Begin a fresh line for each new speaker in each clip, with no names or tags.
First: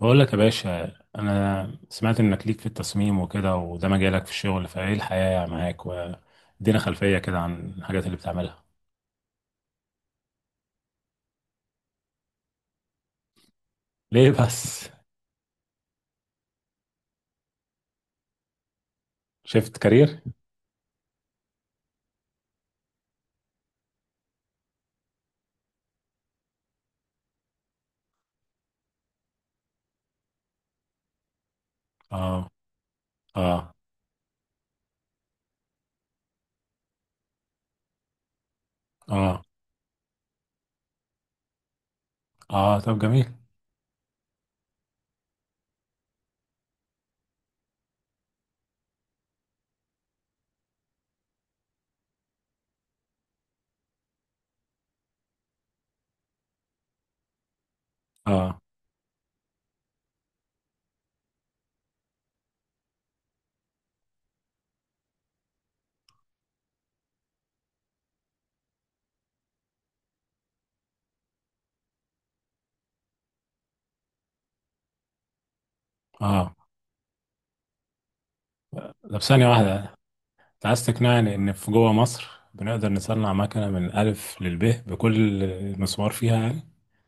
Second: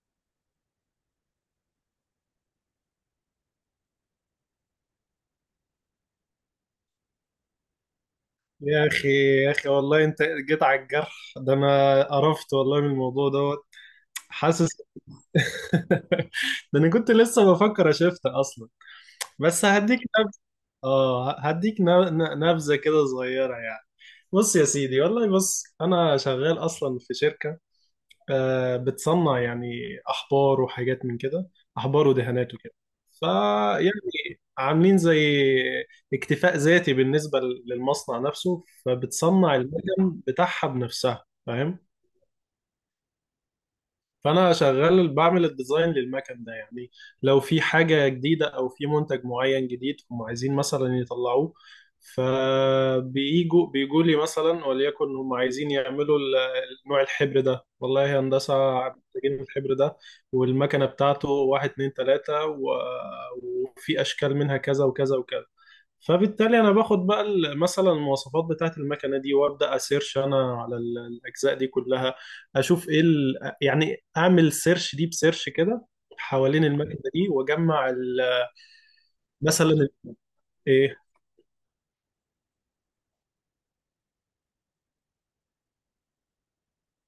بقول لك يا باشا، انا سمعت انك ليك في التصميم وكده، وده مجالك في الشغل، فايه الحياة معاك؟ وادينا خلفية كده عن الحاجات اللي بتعملها.
يا اخي يا اخي والله انت جيت على الجرح ده. انا قرفت والله من الموضوع دوت.
ليه
حاسس.
بس؟
ده انا كنت لسه بفكر اشفتها اصلا، بس
شفت
هديك
كارير؟
نبذه. اه، هديك نبذه كده صغيره يعني. بص يا سيدي والله، بص انا شغال اصلا في شركه، بتصنع يعني أحبار وحاجات من كده أحبار
اه،
ودهانات وكده.
اه،
فيعني عاملين زي اكتفاء ذاتي بالنسبة للمصنع نفسه،
اه،
فبتصنع المكن بتاعها بنفسها، فاهم؟
اه. طب جميل.
فانا شغال بعمل الديزاين للمكن ده يعني، لو في حاجه جديده او في منتج معين جديد هم عايزين مثلا يطلعوه، بيجوا لي مثلا. وليكن هم عايزين يعملوا نوع الحبر ده، والله يا هندسه
اه،
محتاجين الحبر ده والمكنه بتاعته، واحد اتنين تلاته وفي اشكال منها كذا وكذا وكذا. فبالتالي انا باخد بقى مثلا المواصفات بتاعه المكنه دي وابدا اسيرش انا على الاجزاء دي كلها، اشوف ايه يعني اعمل سيرش دي بسيرش كده
اه.
حوالين المكنه دي واجمع
طب ثانية
مثلا
واحدة. انت عايز
ايه.
تقنعني ان في جوه مصر بنقدر نصنع مكنة من الف للب بكل مسمار فيها؟ يعني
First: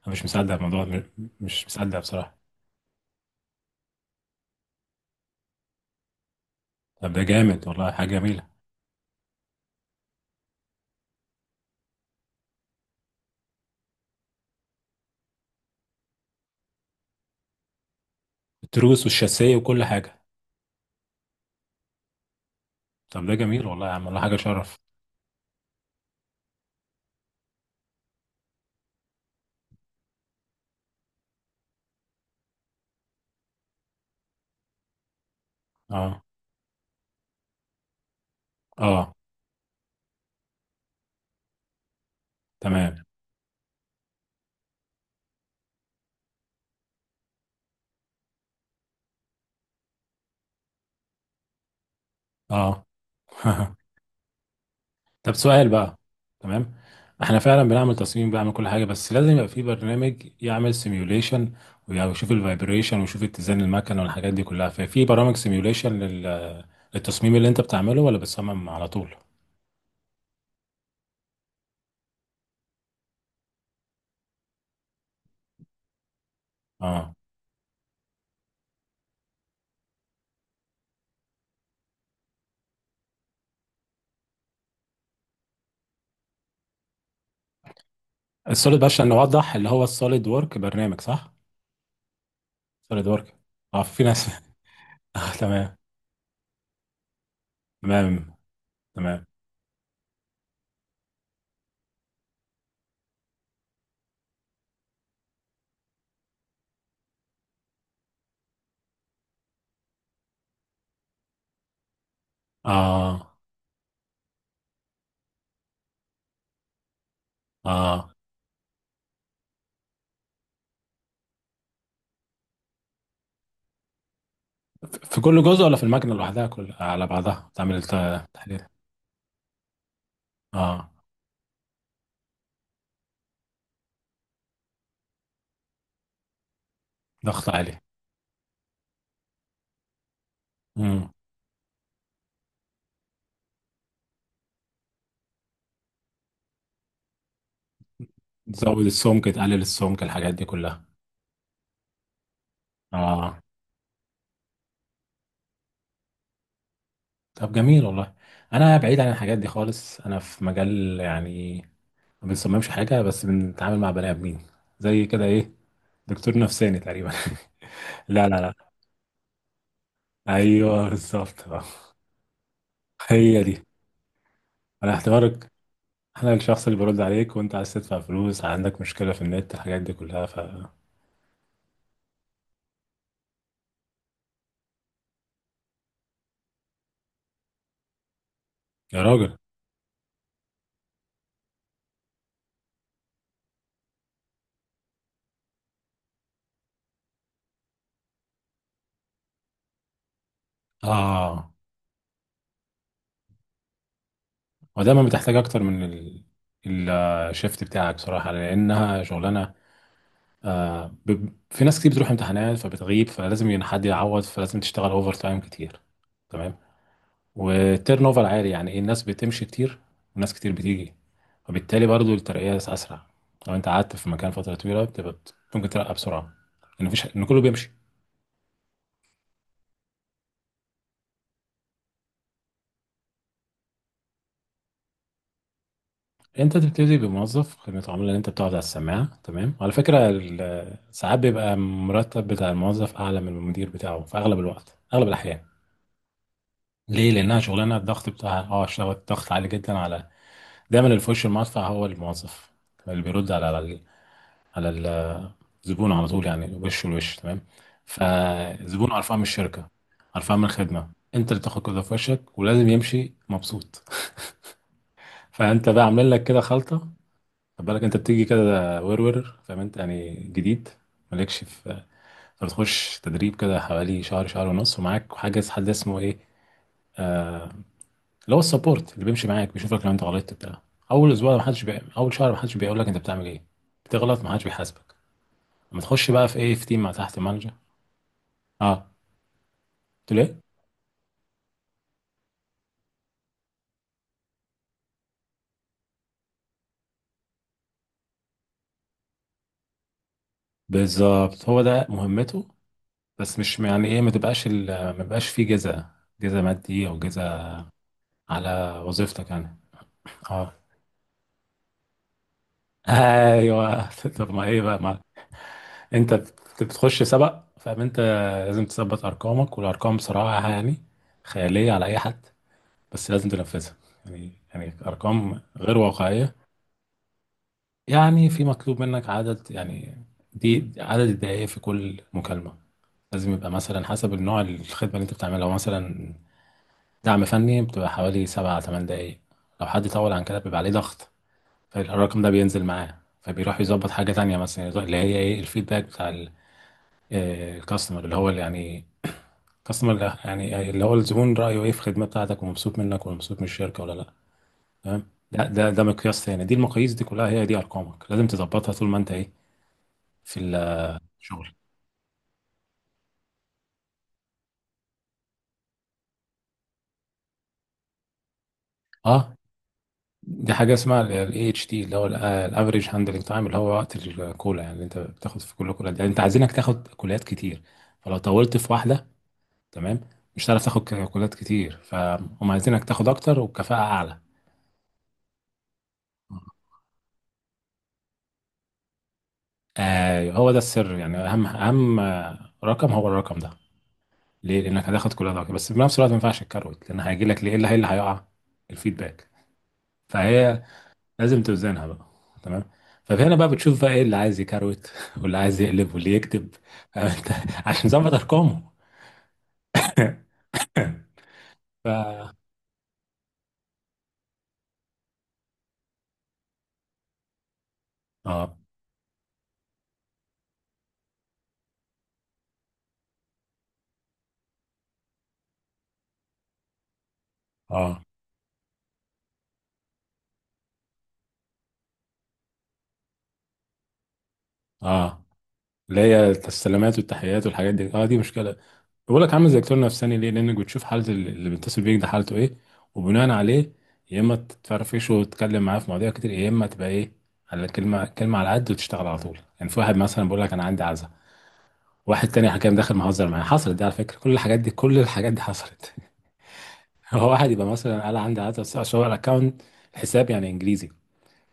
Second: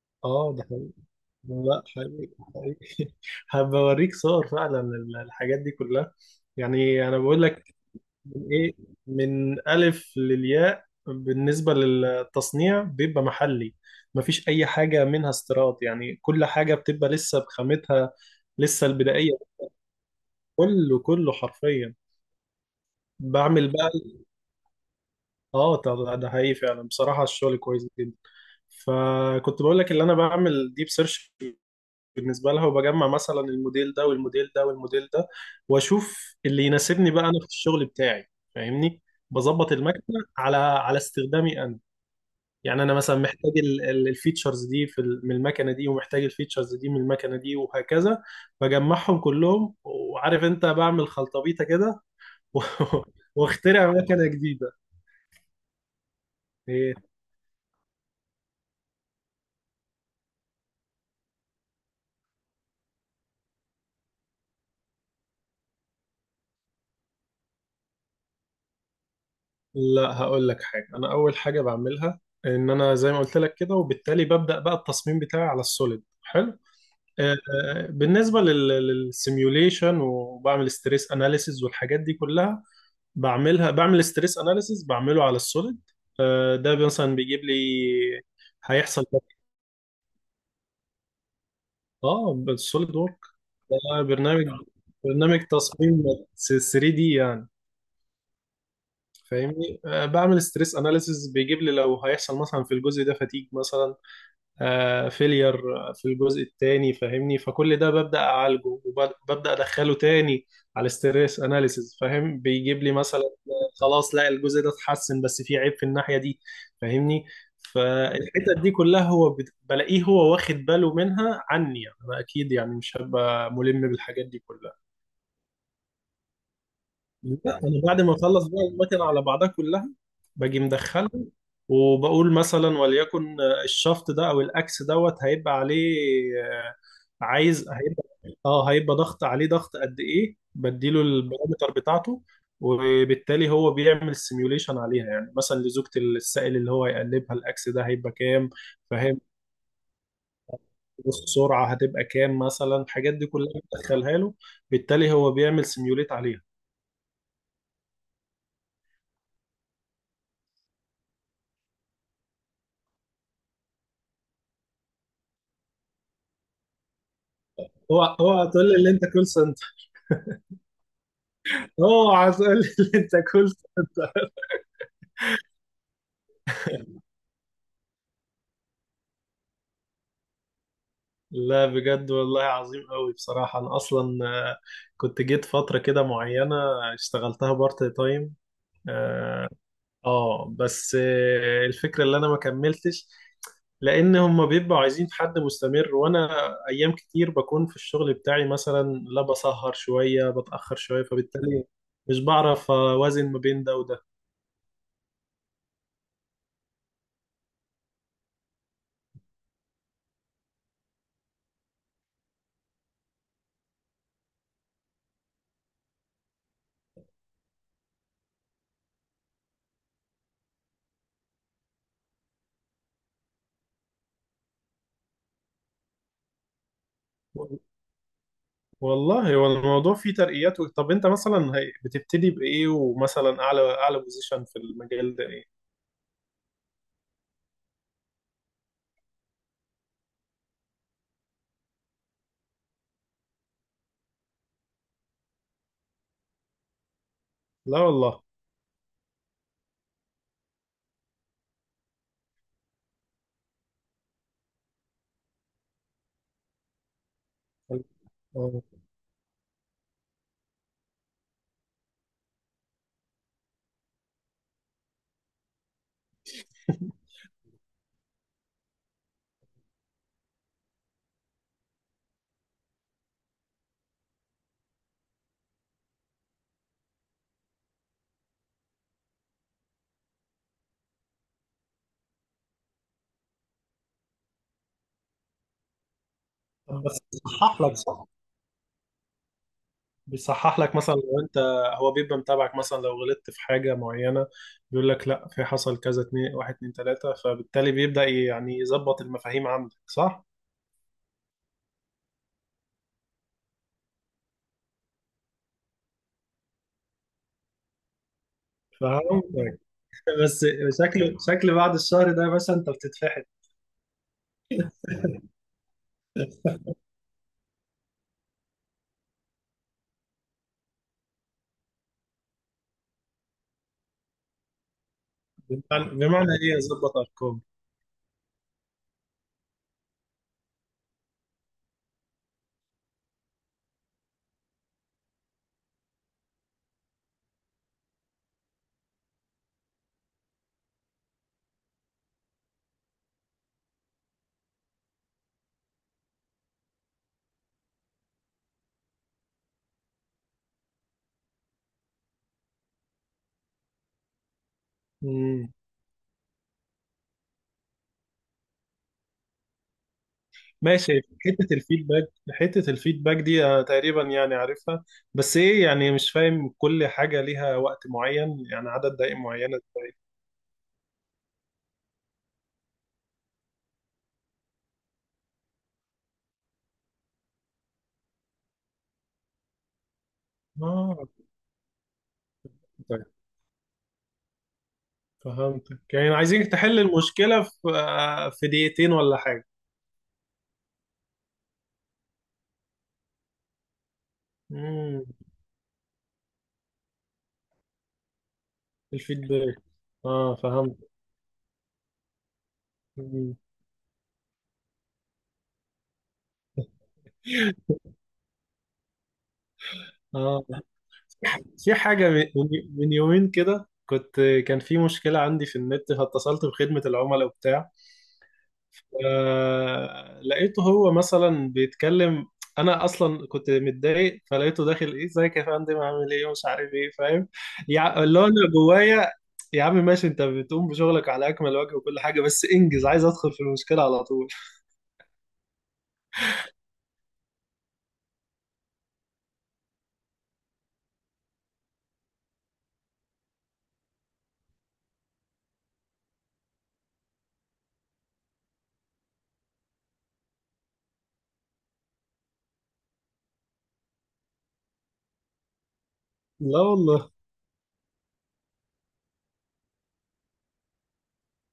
انا مش مصدق
اه ده
الموضوع،
حقيقي.
مش
لا
مصدق
حقيقي
بصراحة.
حقيقي، هبوريك صور فعلا الحاجات دي كلها. يعني
طب
انا
ده
بقول
جامد
لك،
والله، حاجة جميلة.
من ايه من الف للياء بالنسبه للتصنيع بيبقى محلي، مفيش اي حاجه منها استيراد يعني، كل حاجه بتبقى لسه بخامتها لسه
التروس
البدائيه.
والشاسية وكل حاجة؟
كله كله حرفيا.
طب ده جميل
بعمل
والله
بقى،
يا عم، والله حاجة شرف.
اه ده حقيقي فعلا بصراحه، الشغل كويس جدا. فكنت بقول لك، اللي انا بعمل ديب سيرش بالنسبه لها، وبجمع مثلا الموديل ده والموديل ده والموديل ده،
اه،
واشوف اللي يناسبني بقى انا في الشغل بتاعي، فاهمني؟
اه،
بظبط المكنه على على استخدامي انا، يعني انا
تمام.
مثلا محتاج الفيتشرز دي في من المكنه دي، ومحتاج الفيتشرز دي من المكنه دي، وهكذا. بجمعهم كلهم، وعارف انت بعمل خلطبيطه كده، و-
اه.
واخترع مكنه جديده.
طب سؤال بقى. تمام.
إيه؟
احنا فعلا بنعمل تصميم، بنعمل كل حاجة، بس لازم يبقى في برنامج يعمل سيميوليشن، ويشوف الفايبريشن ويشوف اتزان المكن والحاجات دي كلها، ففي برامج سيميوليشن للتصميم اللي انت بتعمله، ولا بتصمم على طول؟
لا هقول لك حاجه، انا اول حاجه بعملها ان انا زي ما قلت لك كده، وبالتالي ببدا بقى التصميم بتاعي على السوليد حلو.
اه،
آه، بالنسبه للسيميوليشن، وبعمل ستريس اناليسيز والحاجات دي كلها، بعملها بعمل ستريس اناليسيس بعمله على السوليد. ده مثلا بيجيب لي
السوليد بقى،
هيحصل
عشان
كذا.
نوضح، اللي هو السوليد وورك، برنامج صح؟
اه بالسوليد
سوليد
وورك،
وورك.
ده
اه، في ناس.
برنامج
اه،
برنامج
تمام.
تصميم 3 دي يعني،
تمام. تمام.
فاهمني؟ بعمل ستريس اناليسيس بيجيب لي لو هيحصل مثلا في الجزء ده فتيج مثلا، فيلير في الجزء الثاني، فاهمني؟ فكل ده ببدأ أعالجه وببدأ أدخله تاني على الستريس أناليسيز، فاهم؟ بيجيب لي مثلا
اه،
خلاص، لا الجزء ده اتحسن بس في عيب في الناحية دي، فاهمني؟
اه.
فالحتة دي كلها هو بلاقيه هو واخد باله منها عني، يعني أنا أكيد يعني مش هبقى ملم بالحاجات دي كلها.
في كل جزء، ولا في المكنة لوحدها كل على
لا
بعضها
يعني
تعمل
انا
الت-
بعد ما اخلص
التحليل
بقى المكنه على بعضها كلها، باجي
اه.
مدخله. وبقول مثلا وليكن الشفط ده او الاكس دوت هيبقى عليه، آه،
ضغط
عايز
عالي.
هيبقى، اه هيبقى ضغط عليه، ضغط قد ايه، بديله
امم
البارامتر بتاعته. وبالتالي هو بيعمل سيميوليشن عليها، يعني مثلا لزوجة السائل اللي هو يقلبها الاكس ده هيبقى كام،
تزود
فاهم؟
السمك، تقلل السمك، الحاجات دي كلها.
السرعة هتبقى كام مثلا، الحاجات دي
اه.
كلها بتدخلها له. بالتالي هو بيعمل سيميوليت عليها.
طب جميل والله. انا بعيد عن الحاجات دي خالص، انا في مجال يعني ما بنصممش حاجة، بس بنتعامل مع بني ادمين زي كده، ايه، دكتور نفساني تقريبا.
هو
لا،
هو
لا،
هتقول
لا.
لي اللي انت كول،
ايوه، بالظبط. آه.
اه عايز اقول اللي انت
هي دي.
اكلته ده.
انا اعتبرك انا الشخص اللي برد عليك وانت عايز تدفع فلوس، عندك مشكلة في النت، الحاجات دي كلها. ف...
لا بجد والله عظيم قوي بصراحة، انا اصلا آه، كنت جيت فترة كده معينة، اشتغلتها بارت تايم.
يا راجل.
اه، بس الفكرة اللي انا ما كملتش، لان هم بيبقوا عايزين في حد مستمر، وانا ايام كتير بكون في الشغل بتاعي مثلا، لا بسهر شوية، بتأخر شوية،
اه.
فبالتالي مش بعرف اوازن ما بين ده وده.
ودايما بتحتاج اكتر من ال- الشيفت بتاعك بصراحه، لانها شغلانه. في ناس كتير بتروح امتحانات فبتغيب، فلازم حد يعوض، فلازم تشتغل اوفر تايم كتير. تمام. والتيرن اوفر عالي، يعني ايه، الناس بتمشي كتير، وناس كتير بتيجي، وبالتالي برضو الترقيه اسرع. لو انت قعدت في مكان فتره طويله، بتبقى ممكن ترقى بسرعه، لان مفيش، ان كله بيمشي.
والله هو الموضوع فيه ترقيات، طب انت مثلا هي- بتبتدي بايه، ومثلا اعلى اعلى بوزيشن في المجال ده ايه؟
انت تبتدي بموظف خدمة عملاء، اللي انت بتقعد على السماعة، تمام؟ على فكرة، ساعات بيبقى المرتب بتاع الموظف اعلى من المدير بتاعه، في اغلب الوقت، اغلب الاحيان. ليه؟ لانها شغلانه
لا
الضغط
والله.
بتاعها، اه، شغل الضغط عالي جدا، على... دايما اللي في وش المدفع هو الموظف، اللي بيرد على على الزبون على طول، يعني وش لوش. تمام.
آه.
فالزبون قرفان من الشركة، قرفان من الخدمة، انت اللي تاخد كده في وشك، ولازم يمشي مبسوط. فانت بقى عامل لك كده خلطة. خد بالك، انت بتيجي كده ورور، فاهم انت، يعني جديد مالكش في... بتخش تدريب كده حوالي شهر، شهر ونص، ومعاك حاجه، حد اسمه ايه، اللي هو السبورت، اللي بيمشي معاك بيشوفك لو انت غلطت بتاع اول اسبوع ما حدش اول شهر ما حدش بيقول لك انت بتعمل ايه، بتغلط ما حدش بيحاسبك. لما تخش بقى في ايه، في تيم
طب
مع
بس
تحت مانجر.
بيصحح لك صح،
اه. قلت له ايه؟
بيصحح لك مثلا لو انت، هو بيبقى متابعك مثلا لو غلطت في حاجه معينه، بيقول لك لا في حصل كذا اتنين، واحد اتنين تلاته، فبالتالي بيبدا يعني يظبط المفاهيم عندك صح.
بالظبط، هو ده مهمته. بس مش يعني ايه ما تبقاش ما يبقاش فيه جزاء، جزاء مادي او جزاء على وظيفتك يعني.
فهمتك، بس
اه،
شكل بعد الشهر ده يا باشا انت بتتفحت.
ايوه. طب ما ايه بقى. انت بتخش سبق، فانت لازم تثبت ارقامك، والارقام بصراحه يعني خياليه على اي حد، بس لازم تنفذها. يعني ارقام غير
بمعنى
واقعيه.
ايه يظبط ارقام؟
يعني في مطلوب منك عدد، يعني دي عدد الدقائق في كل مكالمه، لازم يبقى مثلا حسب النوع الخدمه اللي انت بتعملها. لو مثلا دعم فني بتبقى حوالي 7 8 دقائق، لو حد طول عن كده بيبقى عليه ضغط، فالرقم ده بينزل معاه، فبيروح يظبط حاجه تانية مثلا، اللي هي ايه، الفيدباك بتاع الكاستمر، اللي هو اللي يعني اصلا، لا يعني اللي هو الزبون رايه ايه في الخدمه بتاعتك، ومبسوط منك ولا مبسوط من الشركه، ولا لا. تمام. ده مقياس تاني، دي المقاييس دي كلها هي دي ارقامك لازم تظبطها طول ما انت ايه، في
ماشي، حتة
الشغل.
الفيدباك حتة الفيدباك دي تقريبا يعني عارفها، بس ايه يعني مش فاهم، كل حاجة ليها وقت معين يعني عدد دقائق
اه.
معينة ازاي؟
دي حاجه اسمها الـAHT، اللي هو الافريج هاندلنج تايم، اللي هو وقت الكولا، يعني اللي انت بتاخد في كل كولا، يعني انت عايزينك تاخد كولات كتير. فلو طولت في واحده، تمام، مش هتعرف تاخد
اه،
كولات كتير، فهم عايزينك
طيب،
تاخد اكتر وبكفاءه اعلى.
فهمتك، يعني عايزين تحل المشكلة في في دقيقتين ولا حاجة؟
آه، هو ده السر، يعني اهم رقم هو الرقم ده. ليه؟ لانك
امم
هتاخد كل ده، بس في نفس الوقت ما ينفعش الكروت، لان هيجي لك، ليه، إيه اللي هيقع؟ الفيدباك.
الفيدباك، اه
فهي
فهمت.
لازم توزنها بقى. تمام. فهنا
مم.
بقى بتشوف بقى ايه اللي عايز يكروت، واللي عايز يقلب، واللي يكتب، فاهم انت، عشان ظبط ارقامه.
اه، في
ف...
حاجة من يومين كده، كنت، كان في مشكلة عندي في النت، فاتصلت بخدمة العملاء وبتاع،
اه،
لقيته هو مثلا بيتكلم، انا اصلا كنت متضايق، فلقيته داخل ايه، ازيك يا فندم، عامل ايه، ومش عارف ايه، فاهم؟
اه،
اللي هو انا جوايا يا عم ماشي، انت بتقوم بشغلك على اكمل وجه وكل حاجه، بس انجز، عايز ادخل في المشكله على طول.
اه، اللي هي السلامات والتحيات والحاجات دي، اه، دي مشكله. بقول لك عامل زي دكتور نفساني، ليه؟ لانك بتشوف حاله اللي بيتصل بيك ده، حالته ايه، وبناء عليه يا اما تتفرفشه وتتكلم معاه في مواضيع كتير، يا اما تبقى ايه، على كلمه كلمه، على قد، وتشتغل على طول يعني. في واحد مثلا بيقول لك انا عندي عزا، واحد تاني حكام داخل مهزر معايا، حصلت دي على فكره، كل الحاجات دي حصلت.
لا والله.
هو واحد يبقى مثلا قال عندي عزا، بس هو الاكونت، حساب يعني انجليزي،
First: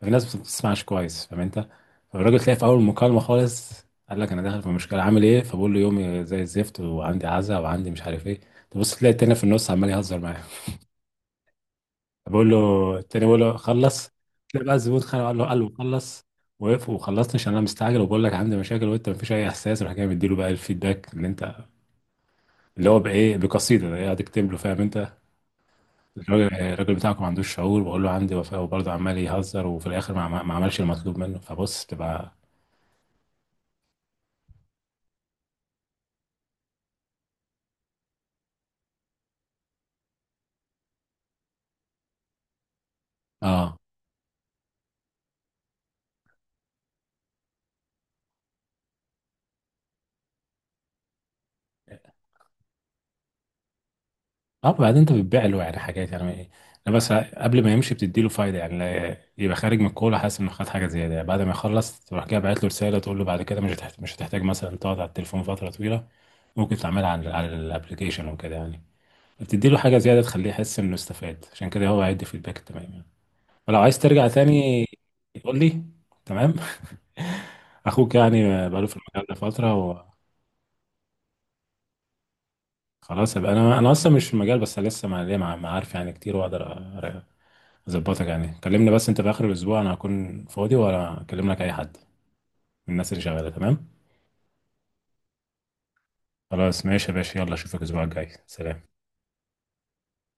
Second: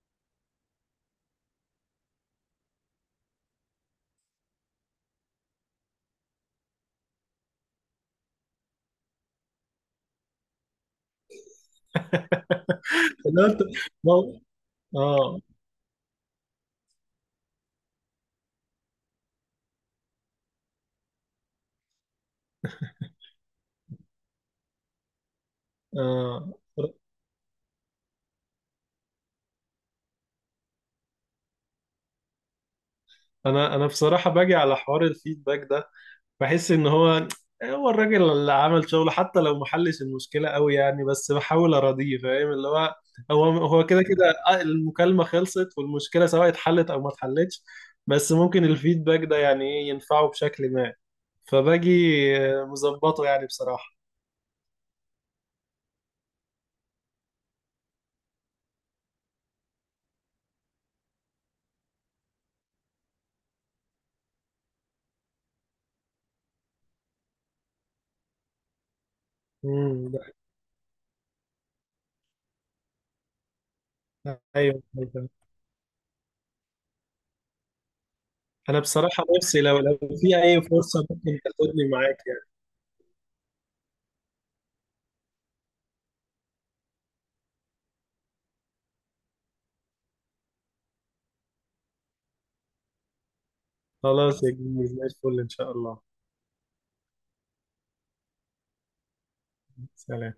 في ناس ما بتسمعش كويس، فاهم انت. فالراجل تلاقي في اول المكالمه خالص قال لك انا داخل في مشكله عامل ايه، فبقول له يومي زي الزفت، وعندي عزا، وعندي مش عارف ايه. تبص تلاقي التاني في النص عمال يهزر معاه، بقول له، التاني بقول
لا
له
انت
خلص.
ما-
تلاقي بقى الزبون خانه قال
اه،
له قال له خلص، وقف، وخلصت عشان انا مستعجل وبقول لك عندي مشاكل وانت مفيش اي احساس، راح جاي مديله بقى الفيدباك اللي انت، اللي هو بايه بقصيده، ده قاعد يكتب له، فاهم انت.
اه
الراجل بتاعكم ما عندوش شعور، بقول له عندي وفاء وبرضه عمال يهزر، وفي الاخر ما عملش المطلوب منه، فبص بتبقى...
انا بصراحه باجي على حوار الفيدباك ده، بحس ان هو، هو الراجل اللي عمل شغله حتى لو ما حلش المشكله قوي يعني، بس بحاول اراضيه، فاهم اللي هو، هو
اه.
هو كده كده، المكالمه خلصت، والمشكله سواء اتحلت او ما اتحلتش، بس ممكن الفيدباك ده يعني ايه ينفعه بشكل ما. فباجي مظبطه يعني بصراحه.
اه. بعدين انت بتبيع له يعني حاجات، يعني ايه؟ انا بس قبل ما يمشي بتدي له فايده، يعني يبقى خارج من الكوره حاسس انه خد حاجه زياده يعني. بعد ما يخلص تروح كده باعت له رساله، تقول له بعد كده مش هتحتاج مثلا تقعد على التليفون فتره طويله، ممكن تعملها على الابلكيشن وكده يعني. بتدي له حاجه
امم
زياده
ده-
تخليه يحس انه استفاد، عشان كده هو هيدي فيدباك تمام يعني. ولو عايز ترجع
ايوه
تاني
أيوة.
قول لي. تمام. اخوك يعني
انا
بقاله في
بصراحه
المجال ده
نفسي لو
فتره.
لو في اي فرصه ممكن تاخدني معاك يعني.
وخلاص يبقى انا اصلا مش في المجال، بس لسه ما ليا معارف يعني كتير واقدر ظبطك يعني، كلمني بس انت في اخر الاسبوع انا هكون فاضي، ولا اكلم لك اي حد من الناس اللي شغاله. تمام.
خلاص يا جميل، زي الفل ان شاء الله.
خلاص ماشي يا باشا، يلا اشوفك الاسبوع الجاي. سلام.
سلام.